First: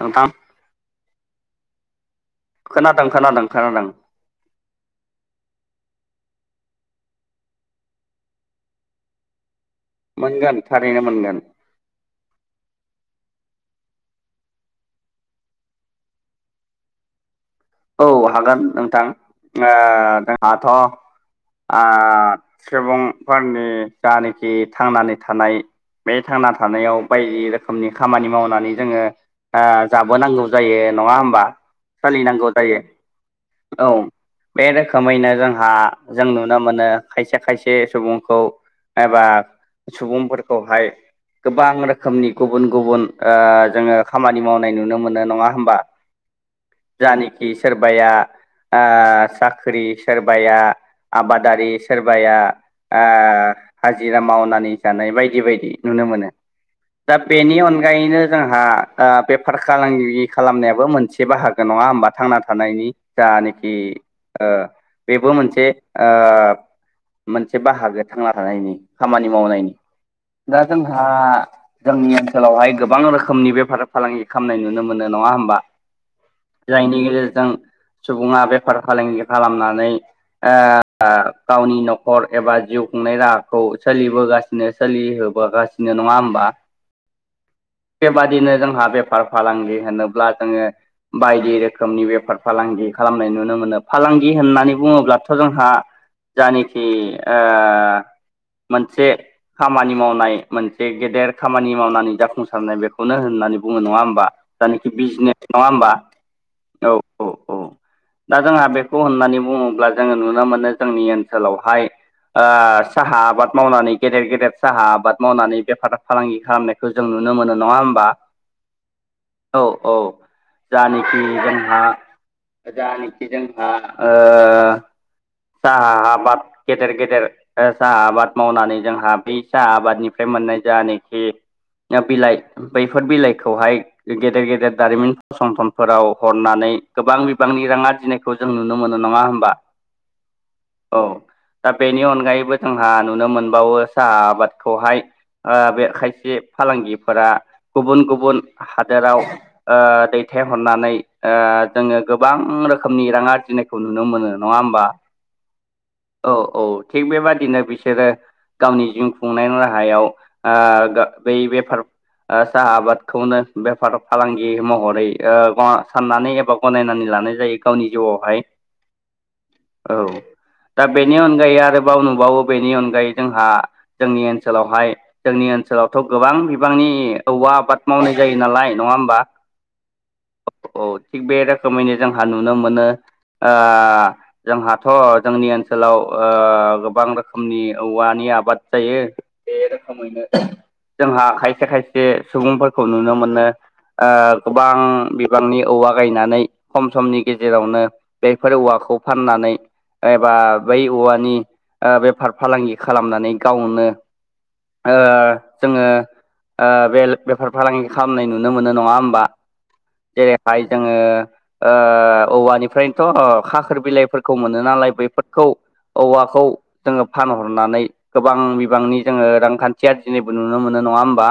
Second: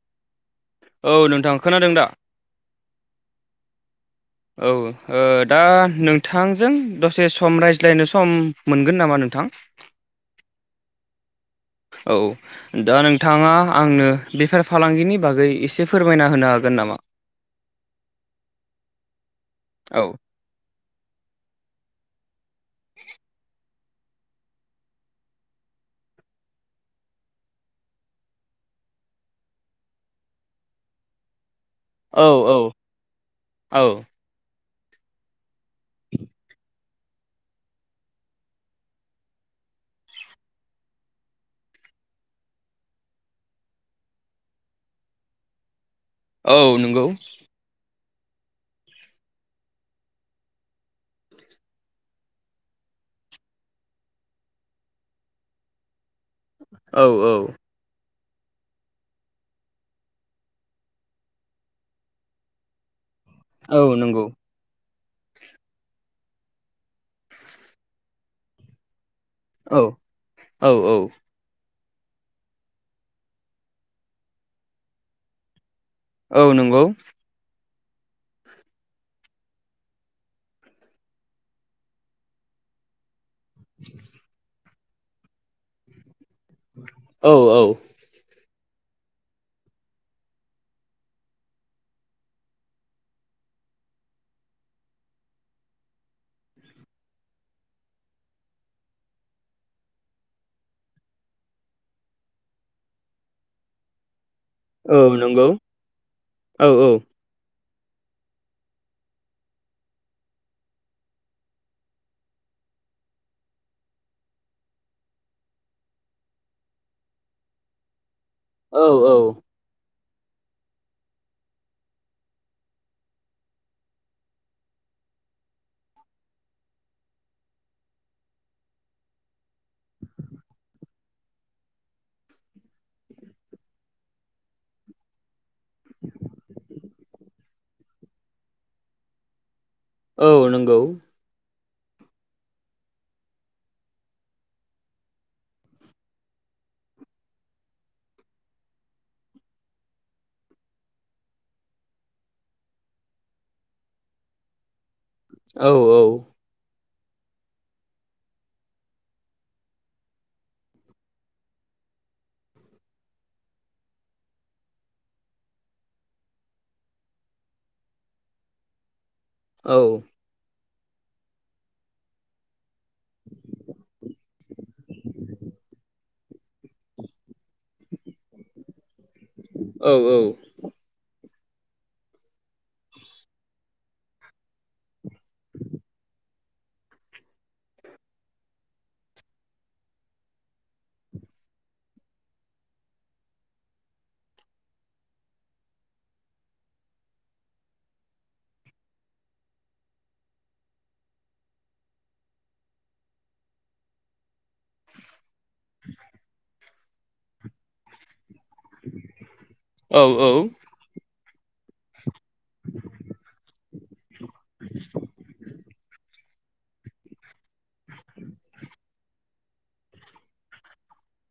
नोंथां। औ नोंथां खोनादों दा? खोनादों खोनादों खोनादों। औ ओ दा नोंथांजों दसे सम रायज्लायनो सम मोनगोन नामा नोंथां? मोनगोन थारैनो मोनगोन। औ। दा नोंथाङा आंनो बेफार फालांगिनि बागै एसे फोरमायना होनो हागोन नामा? औ हागोन नोंथां ओ औ जोंहाथ' आ सुबुंफोरनि जानाखि थांनानै थानाय बे थांना थानायाव बायदि रोखोमनि खामानि मावनानै जोङो आ जाबोनांगौ जायो नङा होमबा। औ सोलिनांगौ औ। जायो औ औ बे रोखोमैनो जोंहा जों नुनो मोनो खायसे खायसे सुबुंखौ एबा सुबुंफोरखौहाय गोबां रोखोमनि गुबुन गुबुन ओ जोङो खामानि मावनाय नुनो मोनो। नङा होमबा? औ नोंगौ। खि सोरबाया ओ साख्रि सोरबाया आबादारि सोरबाया ओ हाजिरा मावनानै जानाय बायदि बायदि नुनो मोनो औ दा औ बेनि अनगायैनो जोंहा ओ बेफार खालांगि खालामनायाबो मोनसे बाहागो नङा होमबा थांना थानायनि दानि खि औ नंगौ ओ बेबो मोनसे ओ मोनसे बाहागो थांना थानायनि खामानि मावनायनि औ दा औ औ जोंहा जोंनि ओनसोलावहाय गोबां रोखोमनि बेफार फालांगि खालामनाय नुनो मोनो नङा होमबा औ नंगौ जायनि गेजेरजों सुबुङा बेफार फालांगि खालामनानै ओ गावनि न'खर एबा जिउ खुंनाय राहा खौ सोलिबोगासिनो सोलिहोबोगासिनो नङा होमबा औ औ बेबादिनो जोंहा बेफार फालांगि होनोब्ला जोङो बाय दि रोखोमनि बेफार फालांगि खालामनाय नुनो मोनो फालांगि होननानै बुङोब्लाथ' जोंहा जानिखि ओ मोनसे खामानि मावनाय मोनसे गेदेर खामानि मावनानै जाफुंसारनाय बेखौनो होननानै बुङो नङा होमबा? औ जानिखि नंगौ बिजनेस नङा होमबा! औ औ दा जोंहा बेखौ होननानै बुङोब्ला जोङो नुनो मोनो जोंनि ओनसोलावहाय ओ साहा आबाद मावनानै गेदेर गेदेर साहा आबाद मावनानै बेफार फालांगि खालामनाय खौ जों नुनो मोनो नङा होमबा औ औ औ औ जानि खि जोंहा जानिखि जोंहा ओ साहा आबाद गेदेर गेदेर ओ साहा आबाद मावनानै जोंहा बै साहा आबादनिफ्राय मोननाय जानिखि ओ बिलाइ बैफोर बिलाइखौहाय गेदेर गेदेर दारिमिन फसंथान फोराव हरनानै गोबां बिबांनि रां आरजिनायखौ जों नुनो मोनो नङा होमबा औ नंगौ औ दा बेनि अनगायैबो जोंहा नुनो मोनबावो साहा आबादखौहाय ओ बे खायसे फालांगिफोरा गुबुन गुबुन हादोराव ओ दै थाय हरनानै ओ जोङो गोबां रोखोमनि रां आरजिनायखौ नुनो मोनो नङा होमबा औ औ औ औ थिग बेबादिनो बिसोरो गावनि जिउ खुंनायनि राहायाव ओ बै बेफार ओ साहा आबादखौनो बेफार फालांगि महरै ओ साननानै एबा गनायनानै लानाय जायो गावनि जिउआवहाय औ दा बेनि अनगायै आरोबाव नुबावो बेनि अन जोंहा जोंनि ओनसोलावहाय जोंनि ओनसोलावथ' गोबां बिबांनि औवा आबाद मावनाय जायो नालाय नङा होमबा औ औ औ थिग बे रोखोमैनो जोंहा नुनो मोनो आ जोंहाथ' जोंनि ओनसोलाव ओ गोबां रो गुनि औवानि आबाद जायो बे रोखोमैनो जोंहा खायसे खायसे सुबुंफोरखौ नुनो मोनो ओ बां बिबांनि औवा गायनानै खम समनि गेजेरावनो बेफोर औवाखौ फाननानै एबा बै औवानि बेफार फालांगि खालामनानै गावनो ओ जोङो ओ बे बेफार फालांगि खालामनाय नुनो मोनो नङा होमबा नंगौ जेरैहाय जोङो ओ औवानिफ्रायनोथ' खाखोर बिलाइ खौ मोनो नालाय बेफोरखौ औवाखौ जोङो फानहरनानै गोबां बिबांनि जोङो रांखान्थिया दिनैबो नुनो मोनो नङा होमबा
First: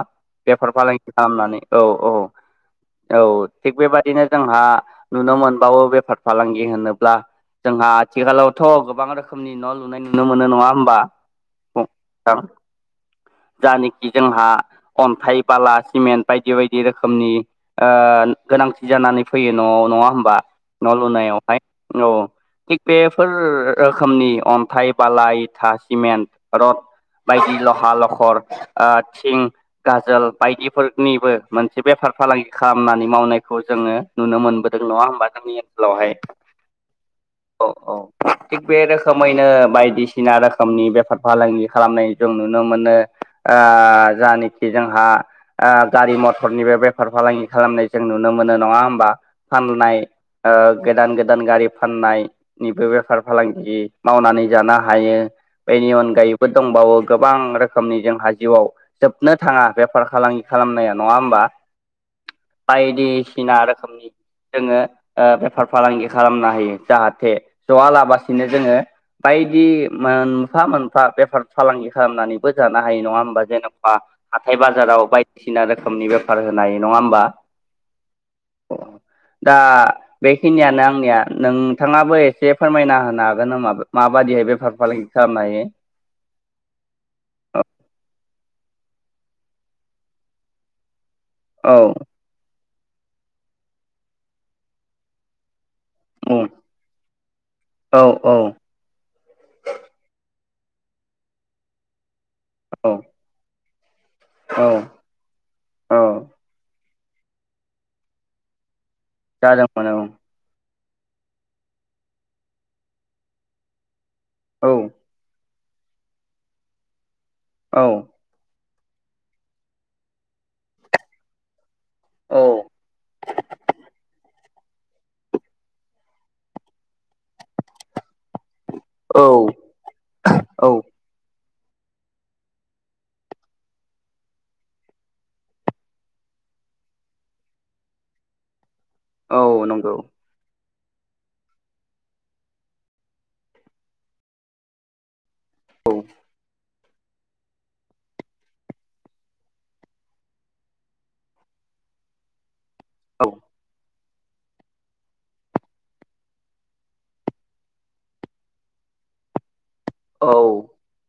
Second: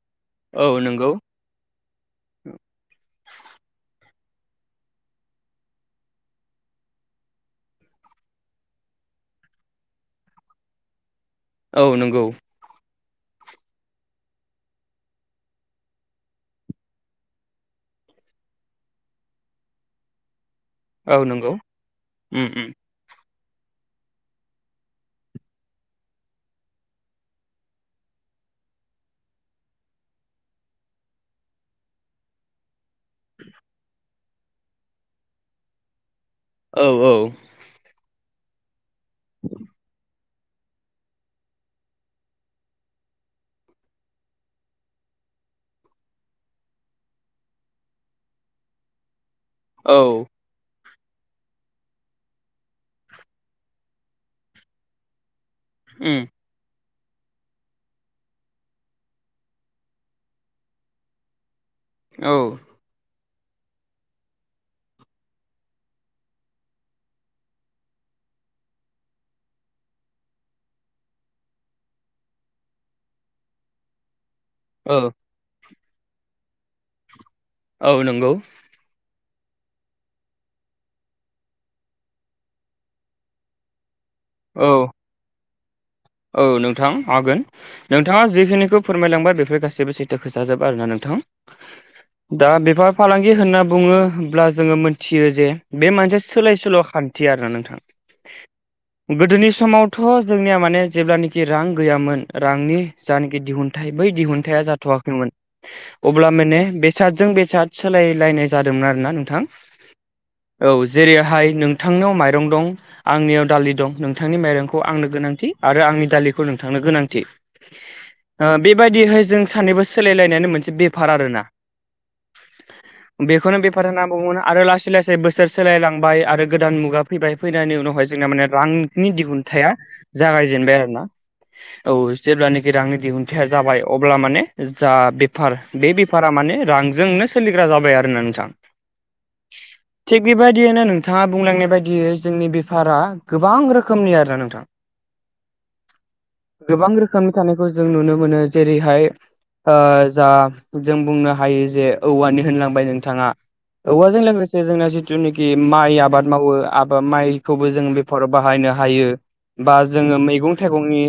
औ बेफार फालांगि खालामनानै औ औ औ थिग बेबादिनो जोंहा नुनो मोनबावो बेफार फालांगि होनोब्ला जोंहा आथिखालावथ' गोबां रोखोमनि न' लुनाय नुनो मोनो नङा होमबा औ नंगौ नोंथां जानखि जोंहा अन्थाइ बाला सिमेन्ट बायदि बायदि रोखोमनि ओ गोनांथि जानानै फैयो न'आव नङा होमबा न' औ नंगौ लुनायावहाय औ उम उम थिग बेफोर रोखोमनि अन्थाइ बाला इथा सिमेन्ट रड बायदि लह लखर ओ थिं गाजोल बायदिफोरनिबो मोनसे बेफार फालांगि खामानि मावनायखौ जोङो नुनो मोनबोदों नङा होमबा जोंनि ओनसोलावहाय औ औ औ औ थिग बे रोखोमैनो बायदिसिना सिना रोखोमनि बेफार फालांगि खालामनाय जों नुनो मोनो ओ जानाखि जोंहा ओ गारि मथरनिबो बेफार फालांगि खालामनाय जों नुनो मोनो नङा होमबा फाननाय गोदान ओ गोदान गारि फाननाय निबो बेफार फालांगि मावनानै जानो हायो बेनि उम अनगायै बो दंबावो गोबां रोखोमनि जोंहा जिउआव जोबनो थाङा बेफार फालांगि खालामनाया नङा होमबा औ बायदिसिना रोखोमनि जोङो ओ बेफार फालांगि खालामनो हायो जाहाथे जआ लाबासिनो जोङो बायदि मोनफा मोनफा बेफार फालांगि खालामनानैबो जानो हायो नङा होमबा जेन'बा हाथाय औ बाजाराव बायदिसिना रोखोमनि बेफार होनाय नङा होमबा औ नंगौ दा बेखिनियानो आंनिया नोंथाङाबो एसे फोरमायना होनो हागोन नोमाबो माबादिहाय औ बेफार फालांगि खालामनो हायो औ नोंथां हागोन नोंथाङा जिखिनिखौ फोरमायलांबाय बेफोर गासैबो सैथो खोथाजोब आरो ना नोंथां औ दा बेफार फालांगि होनना बुङोब्ला जोङो मोनथियो जे बे मोनसे औ सोलाय सोल' खान्थि आरोना नोंथां औ औ गोदोनि समावथ' जोंनिया माने जेब्लानोखि रां गैयामोन रांनि औ जानाखि दिहुनथाइ बै दिहुनथाया औ जाथ'वाखैमोन औ अब्ला माने बेसादजों बेसाद सोलायलायनाय जादोंमोन आरोना नोंथां जादोंमोन औ औ जेरैहाय नोंथांनियाव माइरं दं आंनियाव दालि दं नों नोंथांनि माइरंखौ आंनो गोनांथि आरो आंनि दालिखौ नोंथांनो गोनांथि औ बेबायदिहाय जों सानैबो सोलायलायनायानो मोनसे बेफार आरो ना। औ बेखौनो बेफार होनना बुङोना। आरो लासै लासै बोसोर सोलायलांबाय आरो गोदान मुगा फैबाय फैनायनि उनावहाय जोंना माने रां नि औ दिहुनथाइ औ जागायजेनबाय आरो ना। औ जेब्लानाखि रांनि दिहुनथाइया जाबाय अब्ला माने जा बेफार बे बेफारा माने रांजोंनो सोलिग्रा जाबाय आरोना नोंथां। औ नंगौ। थिग बेबायदियनो नोंथाङा बुंलांनाय बायदियै जोंनि बेफारा गोबां रोखोमनि आर ना नोंथां। औ गोबां रोखोमनि थानायखौ जों नुनो मोनो जेरैहाय जा जों बुंनो हायो जे औवानि होनलांबाय औ नोंथाङा औवाजों लोगोसे जोंना जिथुनाखि माइ आबाद मावो आब माइखौबो जों बेफोराराव बाहायनो हायो। बा जोङो औ मैगं थाइगंनि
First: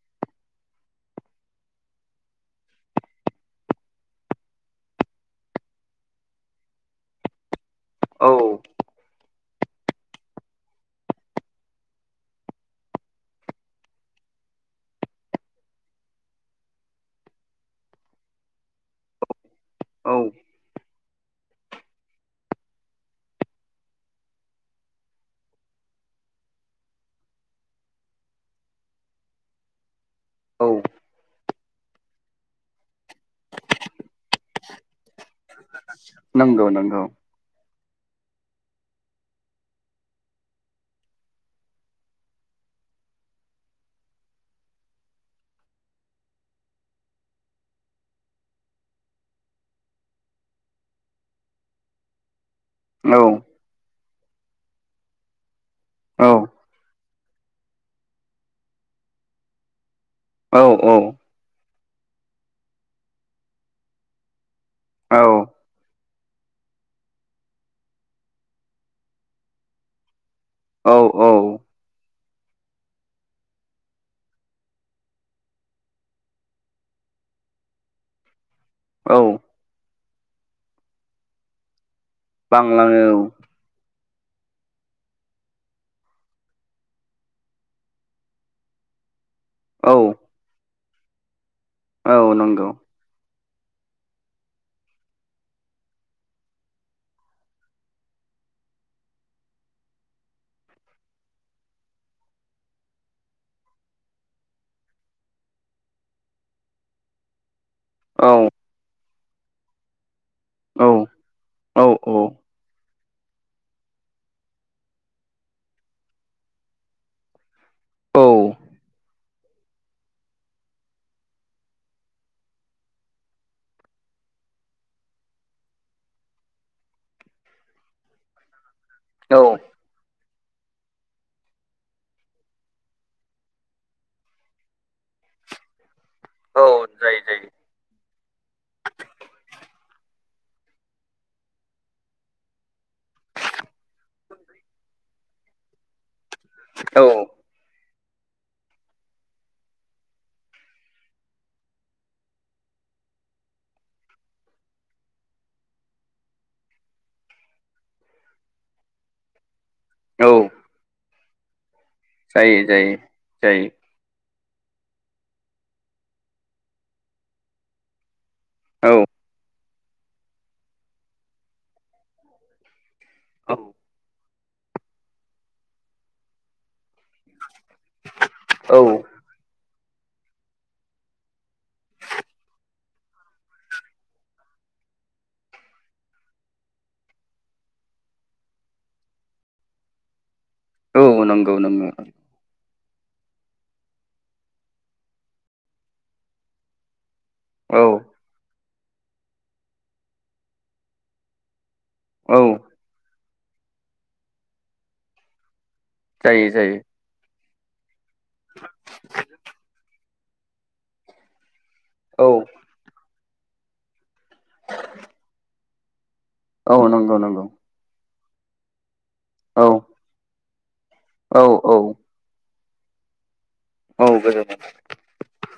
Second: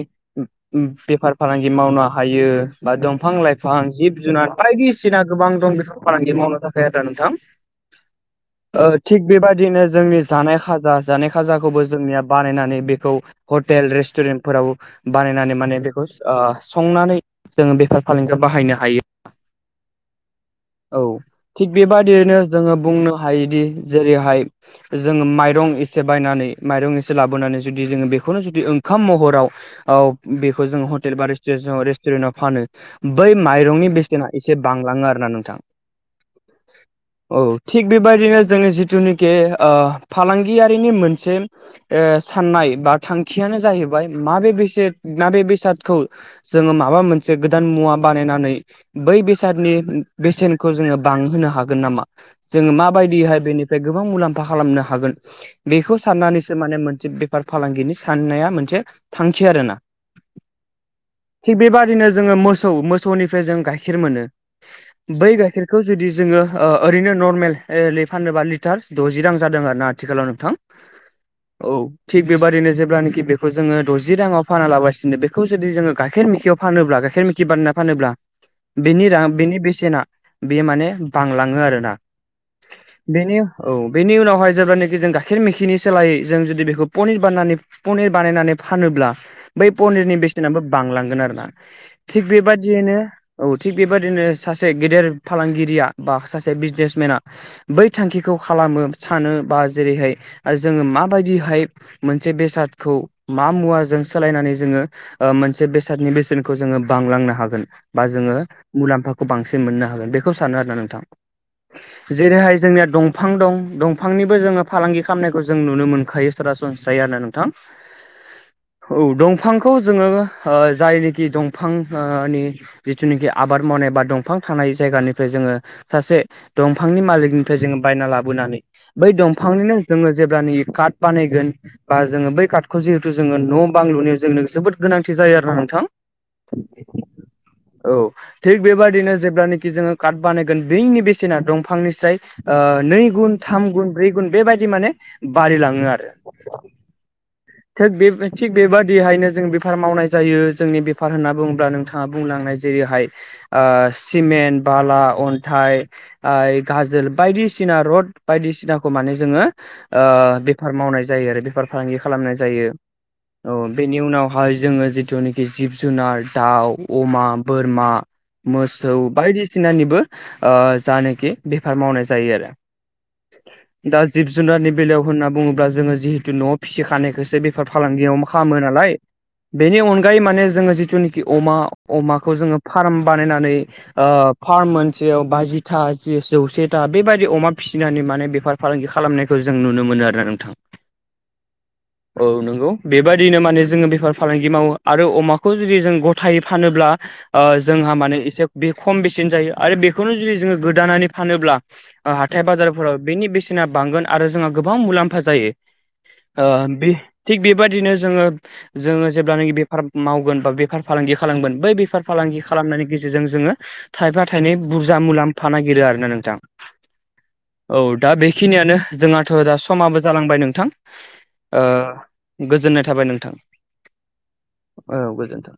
बेफार फालांगि मावनो हायो बा दंफां लाइफां जिब जुनार बायदिसिना गोबां दं बेफोर फालांगि मावनो थाखाय आरो नोंथां औ थिग बेबायदिनो जोंनि जानाय खाजा जानाय खाजाखौबो जोंनिया बानायनानै बेखौ हटेल रेस्टुरेन्टफोराव बानायनानै माने बेखौ संनानै जोङो बेफार फालांगियाव बाहायनो हायो। औ। औ थिग बेबादियैनो जोङो बुंनो हायोदि जेरैहाय जोङो माइरं एसे बायनानै माइरं एसे लाबोनानै जुदि जोङो बेखौनो जुदि ओंखाम महराव औ बेखौ औ जोङो हटेल बा रेस्टुरेन्टाव फानो बै माइरंनि बेसेना एसे बांलाङो आर ना नों नंगौ नंगौ औ। थिग बेबायदिनो जोंनि जिथुनिखि फालांगियारिनि मोनसे साननाय बा थांखियानो जाहैबाय मा बेे बेसाद ना बेे बेसादखौ जोङो माबा मोनसे गोदान मुवा बानायनानै बै बेसादनि बेसेनखौ जोङो बांहोनो हागोन नामा जोङो औ माबायदिहाय बेनि गोबां मुलाम्फा खालामनो हागोन बेखौ औ साननानैसो माने से बेफार फालांगिनि साननाया मोनसे थांखि आर ना। औ औ। थिग बेबादिनो जोङो मोसौ मोसौनिफ्राय जों गाइखेर मोनो। औ बै गाइखेरखौ जुदि जोङो ओरैनो नरमेलै फानोबा लिटार द'जि रां जादों आर ना। आथिखालाव नोंथां औ औ। औ। थिग बेबायदिनो जे्लानोाखि बेखौ जोङो द'जि राङाव फानालागासिनो बेखौ जुदि जोङो गाइखेर मेखियाव फानोब्ला गाइखेर मे खि बानायना फानोब्ला बेनि औ रां बिनि बेसेना बेयो माने बांलाङो आरोना बांलाङो बेनि औ बेनि उनावहाय जेब्लानाखि जों गाइखेर मैखिनि सोलायै जों जुदि बेखौ पनिर बाननानै पनिर बानायनानै फानोब्ला बै औ पनिरनि बेसेनाबो बांलांगोन आरो ना औ थिग नंगौ बेबादियैनो औ थिग बेबादिनो सासे गेदेर फालांगिरिया बा सासे बिजनेसमेना बै थांखिखौ खालामो सानो बा जेरैहाय जोङो माबायदिहाय मोनसे बेसादखौ मा मुवाजों सोलायनानै जोङो मोनसे बेसादनि बेसेनखौ जोङो बांलांनो हागोन। बा औ जोङो मुलाम्फाखौ बांसिन मोननो हागोन बेखौ सानो आरोोना नोंथां औ जेरैहाय जोंनिया दंफां दं दंफांनिबो जोङो फालांगि खालामनायखौ जों नुनो मोनखायो सरासनस्रायै आरो नोंथां। औ औ दं। दफांखौ जोङो जायनोखि दंफांनि जिथुनाखि आबाद मावनाय बाद दंफां थानाय जायगानिफ्राय जोङो सासे दंफांनि मालिकनिफ्राय जोङो बायना लाबोनानै बै दंफांनिनो जोङो जेब्लानि काट बानायगोन बा जोङो बै कार्टखौ जिहेथु जोङो न' बां लुनायाव जोंनो जोबोद गोनांथि जायो आरोना नोंथां औ जायो जायो औ थग बेबादि नो जेलानोखि जोङो काट बानायगोन बैनि बेसेना दंफांनिस्राय नै गुन थाम गुन ब्रै गुन बेबायदि माने बारलाङो आरो औ थिग बे थिग बेबादिहायनो जों बेफार मावनाय जायो जोंनि बेफार होनना बुङोब्ला नोंथां ङा बुंलांनाय जेरैहाय सिमेन्ट बाला अन्थाइ गाजोल बायदिसिना रड बायदिसिनाखौ माने जोङो ओ औ बेफार मावनाय जायो आरो बेफार फालांगि खालामनाय जायो औ बे जायो नि उनावहाय जोङो जिथुनाखि जिब जुनार दाउ अमा बोरमा मोसौ बायदिसिनानिबो ओ जानाखि बेफार मावनाय जायो आरो औ दा जिब जुनारनि बेलायाव होनना बुङोब्ला जोङो जिहेतु न'आव फिसि खानाय से बेफार फालांगियाव खालामो औ नालाय औ बेनि अनगायै माने जोङो जिथुनिखि अमा अमाखौ जोङो फार्म बानायनानै ओ फार्म मोनसेयाव बाजिथा जौसेथा बेबदि अमा फिसिनानै माने बेफोर फालांगि खालामनायखौ जों नुनो मोनो आरोना नोंथां औ नंगौ नंगौ औ नंगौ बेबायादिनो माने जोङो बेफार फालांगि मावो आरो अमाखौ जुदि जों गथायै फानोब्ला ओ औ जोंहा माने एसे बे खम बेसेन जायो आरो बेखौनो जुदि जोङो गोदानानै फानोब्ला औ हाथाय बाजारफोराव बेनि बेसेना बांगोन आरो जोंहा गोबां मुलाम्फा जायो ओ जायो जायो बे थिग बेबायदिनो जोङो जोङो जेब्लानोखि बेफार मावगोन बा बेफार फालांगि खालामगोन बै बेफार औ फालांगि खालामनायनि गेजेरजों जोङो थाइफा थाइनै बुरजा मुलामफा नागिरो आरोना नोंथां औ नंगौ नंगौ औ दा बेखिनियानो जोंहाथ दा औ समाबो जालांबाय नोंथां औ औ ओ गोजोननाय थाबाय नोंथां औ गोजोनथों औ गोजोन्थों